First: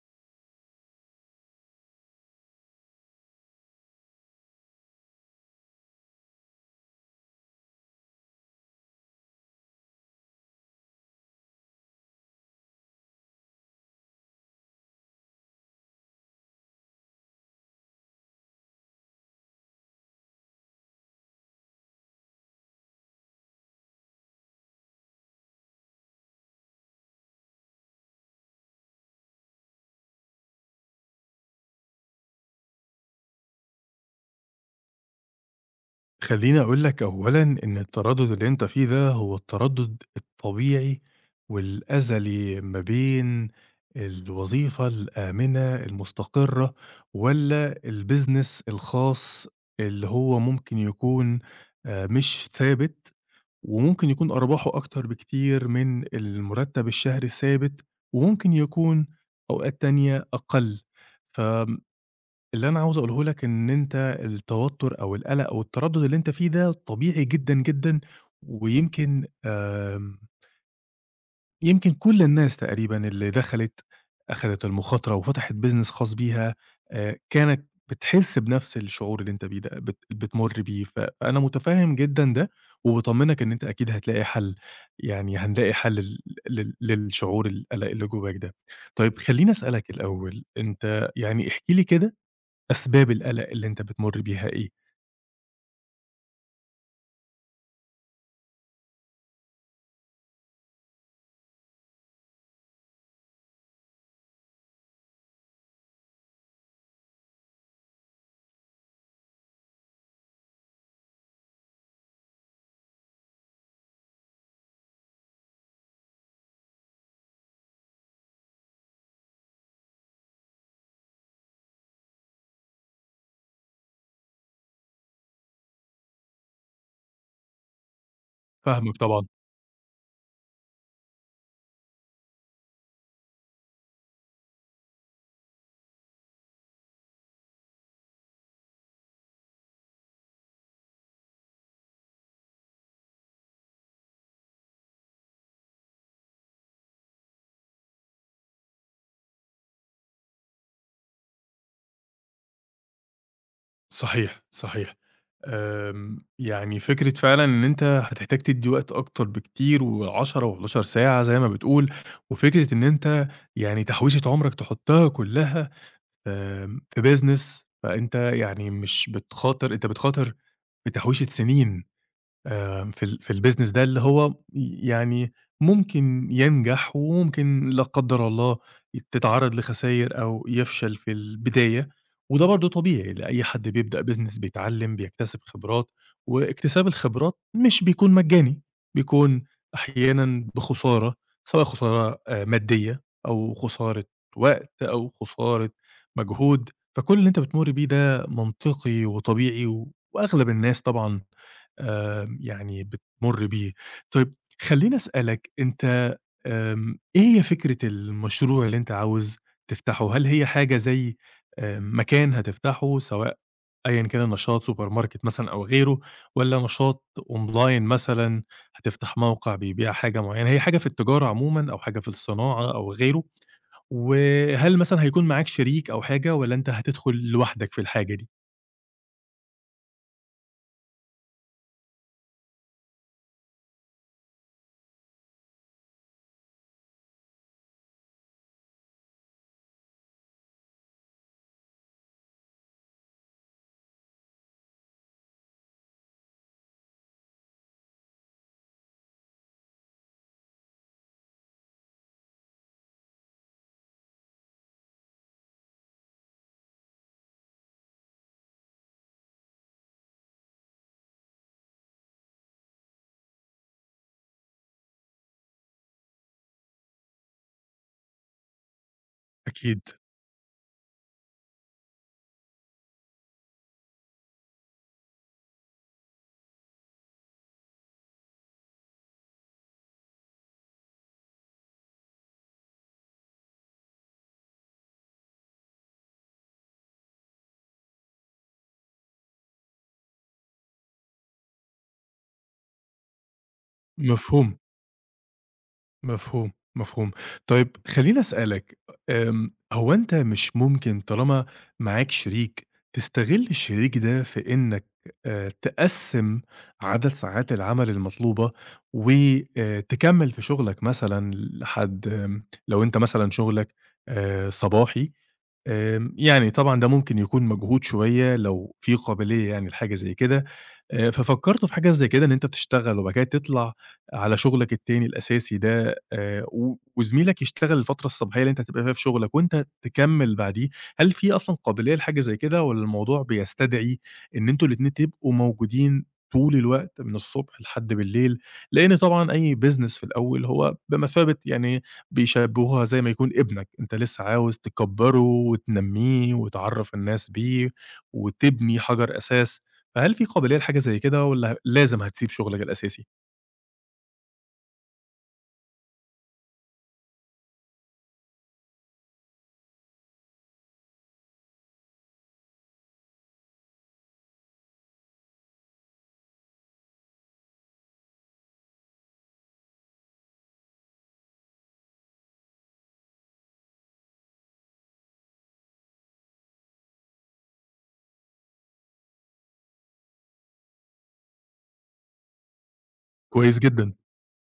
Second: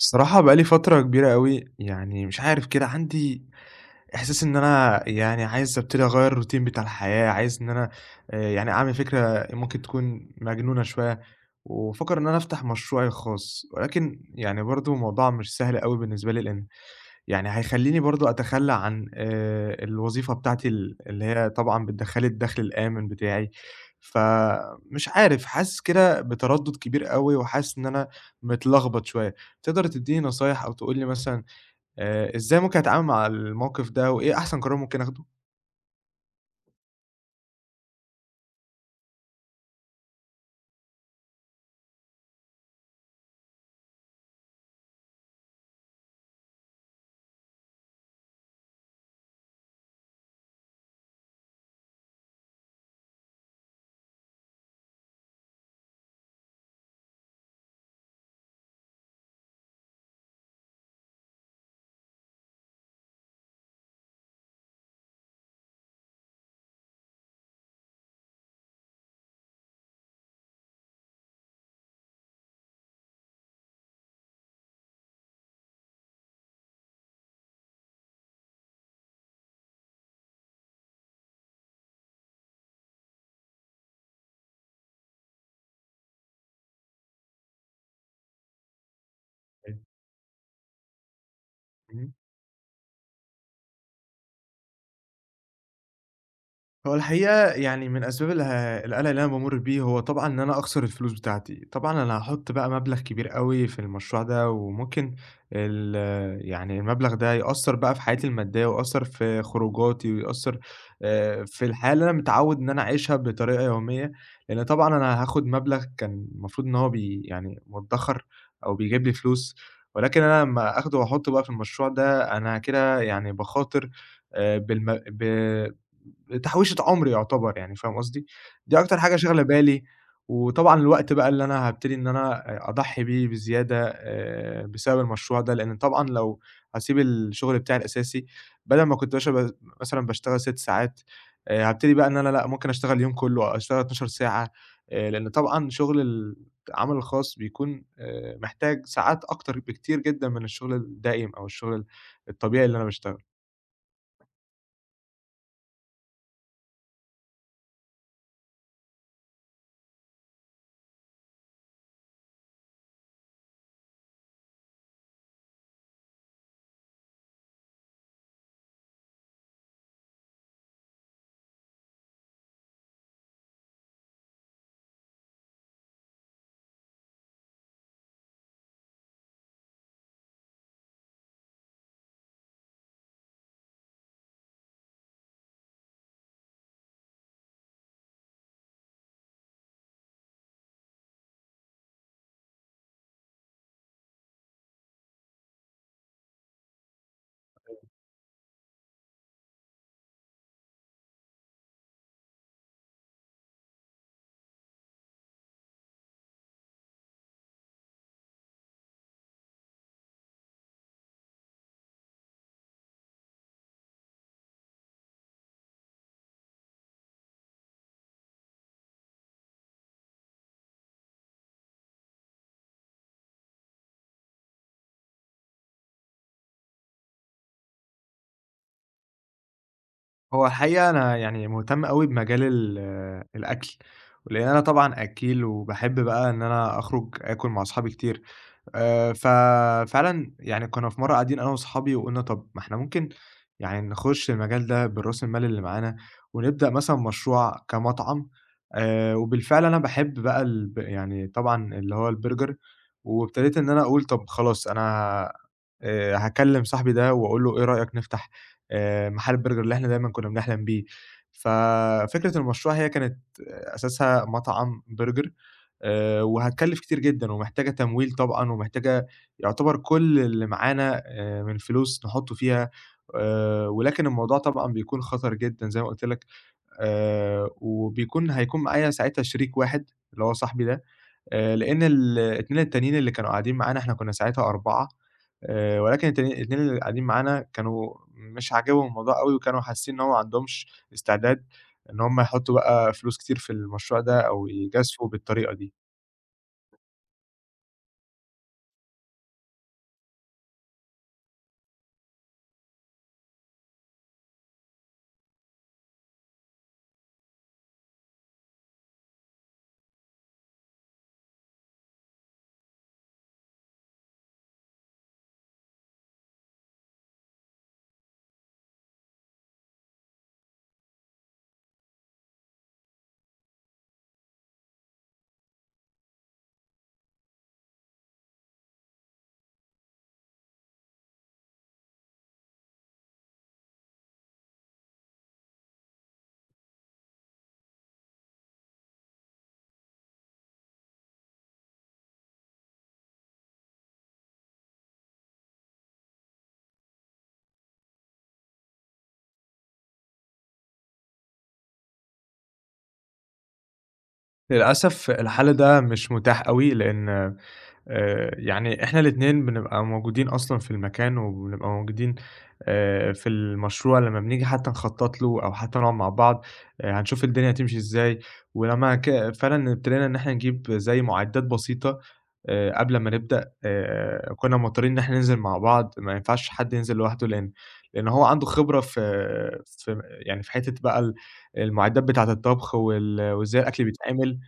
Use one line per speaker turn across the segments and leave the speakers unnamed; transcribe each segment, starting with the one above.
الصراحة بقى لي فترة كبيرة أوي، يعني مش عارف كده عندي إحساس إن أنا يعني عايز أبتدي أغيّر الroutine بتاع الحياة، عايز إن أنا يعني أعمل فكرة ممكن تكون مجنونة شوية، وبافكّر إن أنا أفتح مشروعي الخاص، ولكن يعني برضه الموضوع مش سهل أوي بالنسبة لي، لإن يعني هيخلّيني برضه أتخلّى عن الوظيفة بتاعتي اللي هي طبعًا بتدخّل لي الدخل الآمن بتاعي، فمش عارف، حاسس كده بتردُّد كبير أوي وحاسس إن أنا متلخبط شوية. تقدر تدّيني نصايح أو تقول لي مثلًا إزاي ممكن أتعامل مع الموقف ده وإيه أحسن قرار ممكن آخده؟
خلّيني أقول لك أولًا إن التردُّد اللي أنت فيه ده هو التردُّد الطبيعي والأزلي ما بين الوظيفة الآمنة المستقرة والّا الbusiness الخاص اللي هو ممكن يكون مش ثابت، وممكن يكون أرباحه أكتر بكتير من المُرتَّب الشهري الثابت، وممكن يكون أوقات تانية أقل. ف اللي أنا عاوز أقوله لك إن أنت التوتر أو القلق أو التردد اللي أنت فيه ده طبيعي جدًا، جدًا، ويمكن يمكن كل الناس تقريبًا اللي دخلت أخدت المخاطرة وفتحت business خاص بيها كانت بتحس بنفس الشعور اللي أنت بيه ده بتمُر بيه، فأنا متفهم جدًا ده، وباطمنك إن أنت أكيد هتلاقي حل، يعني هنلاقي حل لل لل للشعور القلق اللي جواك ده. طيب خلّيني أسألك الأول، أنت يعني احكِ لي
إمم.
كده أسباب القلق اللي أنت بتمُر بيها إيه؟
هو الحقيقة يعني من أسباب القلق اللي أنا بامُر بيه هو طبعًا إن أنا أخسر الفلوس بتاعتي. طبعًا أنا هاحُط بقى مبلغ كبير أوي في المشروع ده، وممكن ال يعني المبلغ ده يأثّر بقى في حياتي المادية، ويأثّر في خروجاتي، ويأثّر في الحياة اللي أنا متعوّد إن أنا أعيشها بطريقة يومية، لإن طبعًا أنا هاخد مبلغ كان المفروض إن هو يعني مُدّخر أو بيجيب لي فلوس، ولكن أنا لمّا آخده وأحُطّه بقى في المشروع ده أنا كده يعني باخاطر بالم ب تحويشة عمر يعتبر، يعني فاهم قصدي؟ دي
فاهمك
أكتر حاجة
طبعًا.
شاغلة بالي، وطبعًا الوقت بقى اللي أنا هابتدي إن أنا أضحي بيه بزيادة بسبب المشروع ده، لإن طبعًا لو هاسيب الشغل بتاعي الأساسي بدل ما كنت مثلًا باشتغل 6 ساعات هابتدي بقى إن أنا لأ، ممكن أشتغل اليوم كله، أشتغل 12 ساعة لإن طبعًا العمل الخاص بيكون محتاج ساعات أكتر بكتير جدًا من الشغل الدائم أو الشغل الطبيعي اللي أنا باشتغله.
صحيح، صحيح. يعني فكرة فعلًا إن أنت هتحتاج تدّي وقت أكتر بكتير، و10 و11 ساعة زي ما بتقول، وفكرة إن أنت يعني تحويشة عُمرك تحطّها كلّها في business، فأنت يعني مش بتخاطر، أنت بتخاطر بتحويشة سنين. في الbusiness ده اللي هو يعني ممكن ينجح وممكن لا قدّر الله تتعرّض لخساير أو يفشل في البداية، وده برضه طبيعي لأي حد بيبدأ business، بيتعلّم، بيكتسب خبرات، واكتساب الخبرات مش بيكون مجاني، بيكون أحيانًا بخسارة، سواء خسارة مادية أو خسارة وقت أو خسارة مجهود، فكل اللي أنت بتمُر بيه ده منطقي وطبيعي، وأغلب الناس طبعًا يعني بتمُر بيه. طيب خلّيني أسألك أنت إيه هي فكرة المشروع اللي أنت عاوز تفتحه؟ هل هي حاجة زي مكان هتفتحه، سواء أيًا كان النشاط سوبر ماركت مثلًا أو غيره، والّا نشاط أونلاين مثلًا، هتفتح موقع بيبيع حاجة معيّنة، هي حاجة في التجارة عمومًا أو حاجة في الصناعة أو غيره؟ وهل مثلًا هيكون معاك شريك أو حاجة، والّا أنت هتدخل لوحدك في الحاجة دي؟
هو الحقيقة أنا يعني مهتم أوي بمجال ال آه، الأكل، ولإن أنا طبعًا أكّيل وباحب بقى إن أنا أخرج آكل مع أصحابي كتير. ففعلًا يعني كنا في مرّة قاعدين أنا وأصحابي وقُلنا طَب ما إحنا ممكن يعني نخُش المجال ده بالراس المال اللي معانا، ونبدأ مثلًا مشروع كمطعم. وبالفعل أنا باحب بقى يعني طبعًا اللي هو البرجر، وابتديت إن أنا أقول طَب خلاص أنا هاكلّم صاحبي ده وأقول له إيه رأيك نفتح محل البرجر اللي إحنا دايمًا كنا بنحلم بيه. ففكرة المشروع هي كانت أساسها مطعم برجر وهتكلّف كتير جدًا ومحتاجة تمويل طبعًا، ومحتاجة يعتبر
أكيد.
كل اللي معانا من فلوس نحطّه فيها ولكن الموضوع طبعًا بيكون خطر جدًا زي ما قُلت لك. هيكون معايا ساعتها شريك واحد اللي هو صاحبي ده، لإن الاتنين التانيين اللي كانوا قاعدين معانا، إحنا كنا ساعتها 4. ولكن التانيين الاتنين اللي قاعدين معانا كانوا مش عاجبهم الموضوع أوي، وكانوا حاسين إن هو ما عندهمش استعداد إن هم يحطّوا بقى فلوس كتير في المشروع ده أو
مفهوم.
يجازفوا بالطريقة دي.
مفهوم، مفهوم. طيب خلّيني أسألك، هو أنت مش ممكن طالما معاك شريك، تستغل الشريك ده في إنّك تقسّم عدد ساعات العمل المطلوبة، و تكمّل في شغلك مثلًا لحد لو أنت مثلًا شغلك صباحي؟ يعني طبعًا ده ممكن يكون مجهود شوية لو في قابلية يعني لحاجة زي كده. ففكّرت في حاجة زي كده إن أنت تشتغل وبعد كده تطلع على شغلك التاني الأساسي ده، و وزميلك يشتغل الفترة الصباحية اللي أنت هتبقى فيها في شغلك وأنت تكمّل بعديه. هل في أصلًا قابلية لحاجة زي كده والّا الموضوع بيستدعي إن أنتم الاتنين تبقوا موجودين طول الوقت من الصبح لحد بالليل؟ لإن طبعًا أي business في الأول هو بمثابة يعني بيشبّهوها زي ما يكون ابنك، أنت لسه عاوز تكبّره وتنمّيه وتعرّف الناس بيه وتبني حجر أساس، فهل في قابلية لحاجة زي كده والّا لازم هتسيب شغلك الأساسي؟
للأسف الحل ده مش متاح أوي، لإن يعني إحنا الاتنين بنبقى موجودين أصلًا في المكان، وبنبقى موجودين في المشروع لمّا بنيجي حتى نخطّط له أو حتى نقعد مع بعض. هنشوف الدنيا هتمشي إزاي، ولمّا فعلًا ابتدينا إن إحنا نجيب زي مُعدّات بسيطة قبل ما نبدأ، كُنّا مضطرين إن إحنا ننزل مع بعض، ما ينفعش حد ينزل لوحده، لإن هو عنده خبرة في يعني في حتّة بقى المُعدّات بتاعة الطبخ
كويس
وإزاي الأكل
جدًا.
بيتعمل.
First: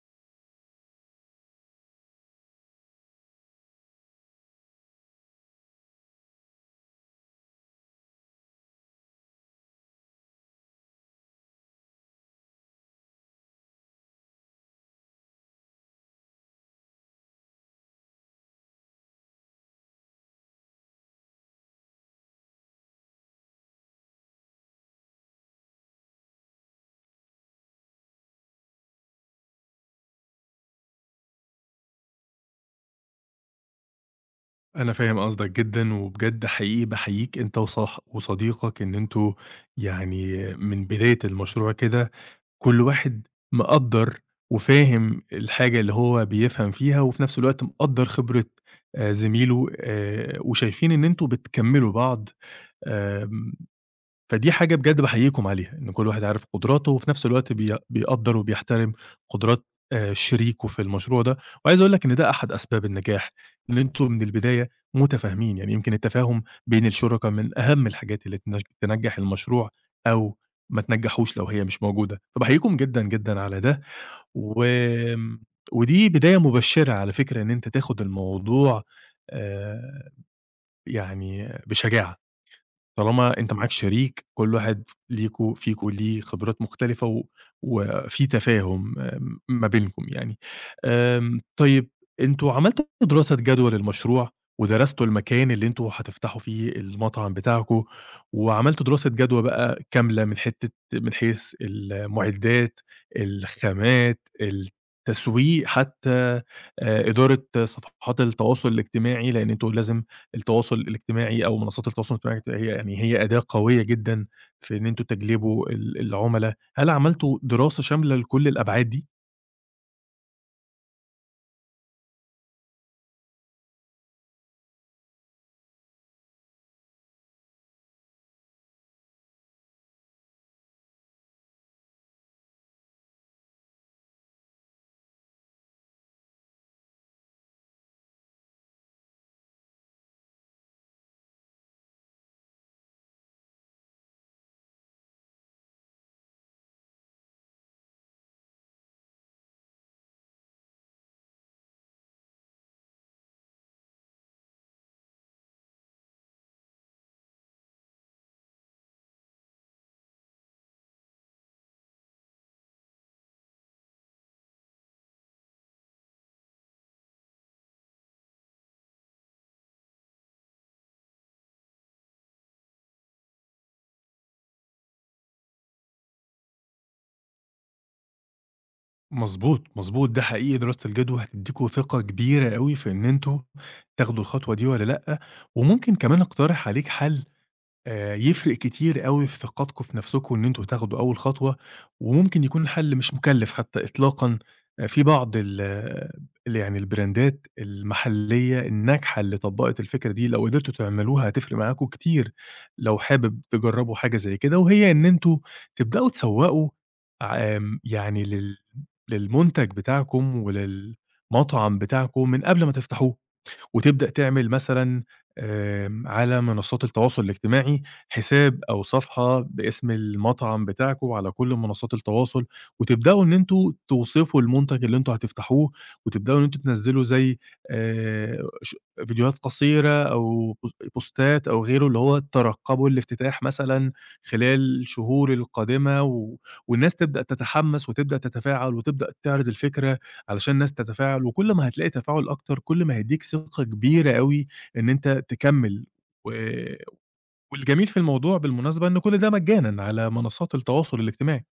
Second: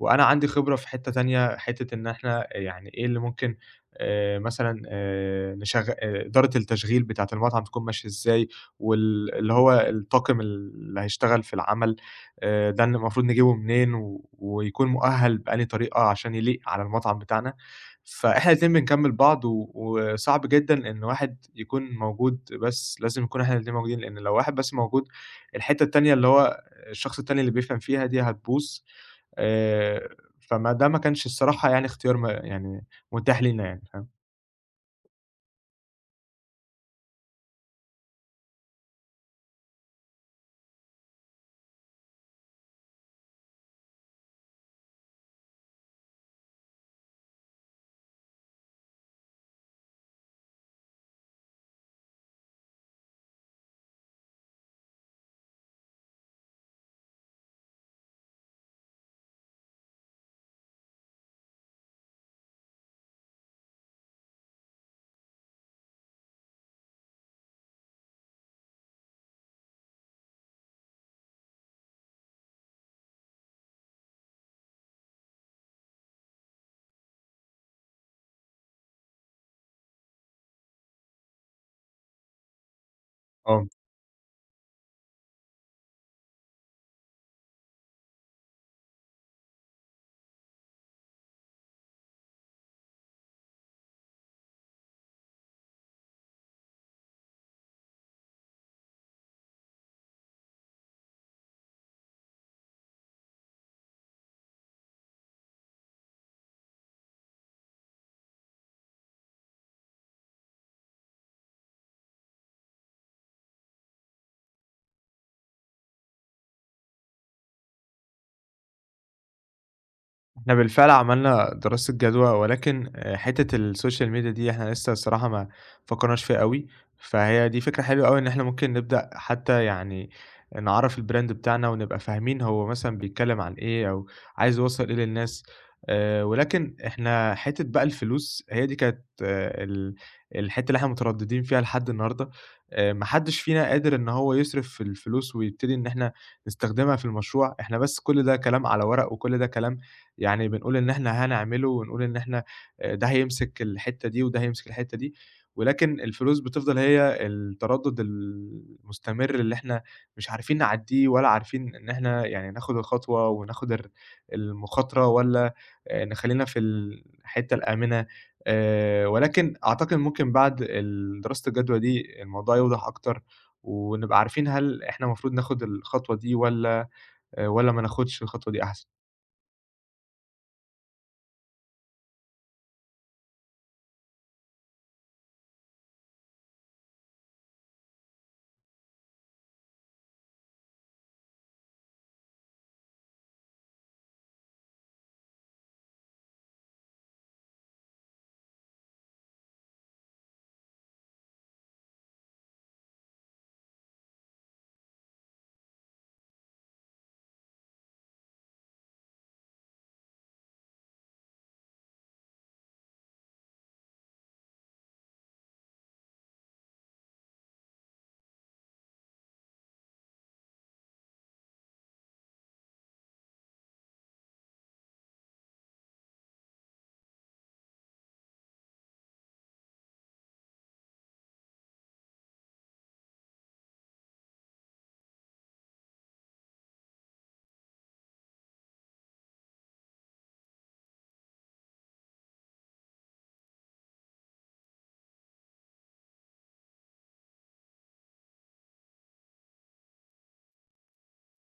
وأنا عندي خبرة في حتّة تانية، حتّة إن إحنا يعني إيه اللي ممكن مثلًا نشغ إدارة التشغيل بتاعة المطعم تكون ماشية إزاي، وال اللي هو الطاقم اللي هيشتغل في العمل ده إن المفروض نجيبه منين، ويكون مؤهَّل بأنهي طريقة عشان يليق على المطعم بتاعنا. فإحنا الاتنين بنكمّل بعض، وصعب جدًا إن واحد يكون موجود بس، لازم نكون إحنا الاتنين موجودين، لإن لو واحد بس موجود، الحتّة التانية اللي هو الشخص التاني اللي بيفهم فيها دي هتبوظ. آآ، فما ده ما كانش الصراحة يعني اختيار يعني متاح لينا، يعني فاهم؟
أنا فاهم قصدك جدًا، وبجد حقيقي باحييك أنت وصديقك إن أنتم يعني من بداية المشروع كده كل واحد مقدّر وفاهم الحاجة اللي هو بيفهم فيها، وفي نفس الوقت مقدّر خبرة زميله، وشايفين إن أنتم بتكمّلوا بعض. آمم، فدي حاجة بجد باحييكم عليها، إن كل واحد عارف قدراته وفي نفس الوقت بيقدّر وبيحترم قدرات شريكه في المشروع ده، وعايز أقول لك إن ده أحد أسباب النجاح، إن أنتم من البداية متفاهمين، يعني يمكن التفاهم بين الشركا من أهم الحاجات اللي تنجّح المشروع أو ما تنجّحوش لو هي مش موجودة، فباحييكم جدًا، جدًا على ده. وآمم، ودي بداية مبشرة على فكرة إن أنت تاخد الموضوع آآ يعني بشجاعة. طالما أنت
آه.
معاك شريك، كل واحد ليكم فيكم ليه خبرات مختلفة، وفي تفاهم ما بينكم يعني. طيب، أنتم عملتوا دراسة جدوى للمشروع، ودرستوا المكان اللي أنتم هتفتحوا فيه المطعم بتاعكم، وعملتوا دراسة جدوى بقى كاملة، من حيث المعدات، الخامات، التسويق حتى، إدارة صفحات التواصل الاجتماعي، لإن أنتم لازم التواصل الاجتماعي أو منصات التواصل الاجتماعي بتبقى هي يعني هي أداة قوية جدًا في إن أنتم تجلبوا العُملا، هل عملتوا دراسة شاملة لكل الأبعاد دي؟
إحنا بالفعل عملنا دراسة جدوى، ولكن حتّة السوشيال ميديا دي إحنا لسه الصراحة ما فكرناش فيها أوي، فهي دي فكرة حلوة أوي إن إحنا ممكن نبدأ حتى يعني نعرّف الbrand بتاعنا ونبقى فاهمين هو مثلًا بيتكلّم عن إيه أو عايز يوصّل إيه للناس. ولكن إحنا حتّة بقى الفلوس هي دي كانت آه، ال الحتّة اللي إحنا متردّدين فيها لحد النهارده. ما حدّش فينا قادر إن هو يصرف في الفلوس ويبتدي إن إحنا نستخدمها في المشروع، إحنا بس كل ده كلام على ورق، وكل ده كلام يعني بنقول إن إحنا هنعمله، ونقول إن إحنا ده هيمسك الحتّة دي وده هيمسك الحتّة دي، ولكن الفلوس بتفضل هي التردُّد المستمر اللي إحنا مش عارفين نعدّيه ولا عارفين إن إحنا يعني ناخُد الخطوة، وناخُد المخاطرة، والّا نخلّينا في الحتّة الآمنة. ولكن أعتقد ممكن بعد دراسة الجدوى دي الموضوع يوضح أكتر، ونبقى عارفين هل إحنا المفروض ناخُد الخطوة دي، والّا ما ناخُدش الخطوة دي أحسن.
مضبوط، مضبوط. ده حقيقي دراسة الجدوى هتدّيكم ثقة كبيرة أوي في إن أنتم تاخدوا الخطوة دي والّا لأ. وممكن كمان أقترح عليك حل يفرق كتير أوي في ثقتكم في نفسكم إن أنتم تاخدوا أول خطوة، وممكن يكون الحل مش مكلّف حتى إطلاقًا. في بعض ال آه، ال يعني البراندات المحلية الناجحة اللي طبّقت الفكرة دي، لو قدرتوا تعملوها هتفرق معاكم كتير، لو حابب تجرّبوا حاجة زي كده، وهي إن أنتم تبدأوا تسوّقوا يعني للمنتج بتاعكم وللمطعم بتاعكم من قبل ما تفتحوه. وتبدأ تعمل مثلًا على منصات التواصل الاجتماعي حساب أو صفحة باسم المطعم بتاعكم على كل منصات التواصل، وتبدأوا إن أنتم توصفوا المنتج اللي أنتم هتفتحوه، وتبدأوا إن أنتم تنزّلوا زي ش فيديوهات قصيرة أو بوستات أو غيره، اللي هو ترقبوا الافتتاح مثلًا خلال الشهور القادمة، والناس تبدأ تتحمس وتبدأ تتفاعل وتبدأ تعرض الفكرة علشان الناس تتفاعل، وكل ما هتلاقي تفاعل أكتر، كل ما هيدّيك ثقة كبيرة أوي إن أنت تكمّل، و والجميل في الموضوع بالمناسبة إن كل ده مجانًا على منصات التواصل الاجتماعي.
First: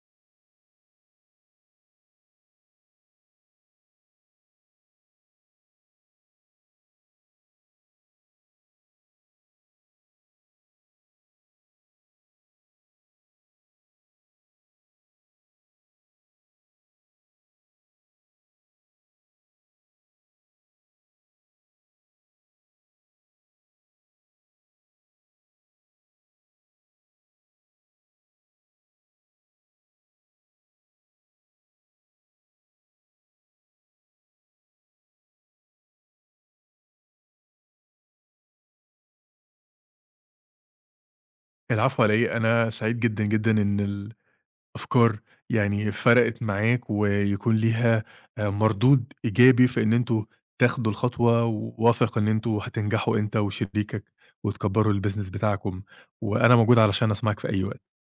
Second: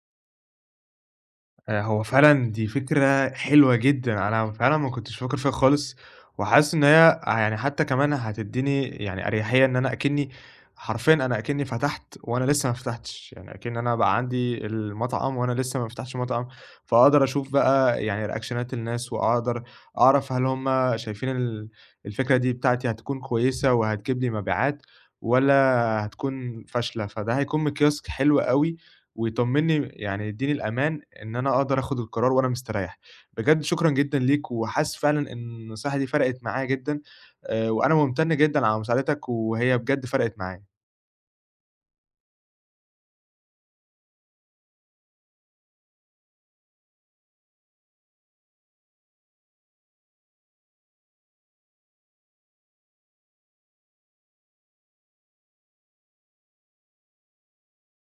هو فعلًا دي فكرة حلوة جدًا، أنا فعلًا ما كنتش فاكر فيها خالص، وحاسس إن هي يعني حتى كمان هتدّيني يعني أريحية، إن أنا أكني حرفيًا، أنا أكني فتحت وأنا لسه ما فتحتش، يعني أكن أنا بقى عندي المطعم وأنا لسه ما فتحتش مطعم، فاقدر أشوف بقى يعني ريأكشنات الناس، وأقدر أعرف هل هُم شايفين الفكرة دي بتاعتي هتكون كويسة وهتجيب لي مبيعات، والّا هتكون فاشلة. فده هيكون مقياس حلو أوي ويطمّني، يعني يدّيني الأمان إن أنا أقدر آخُد القرار وأنا مستريّح. بجد شكرًا جدًا ليك، وحاسس فعلًا إن النصيحة دي فرقِت معايا جدًا. وأنا مُمتَن جدًا على مساعدتك، وهي بجد فرقِت معايا.
العفو على إيه، أنا سعيد جدًا، جدًا إن الأفكار يعني فرقت معاك ويكون ليها مردود إيجابي في إن أنتم تاخدوا الخطوة، وواثق إن أنتم هتنجحوا أنت وشريكك وتكبّروا الbusiness بتاعكم، وأنا موجود علشان أسمعك في أي وقت.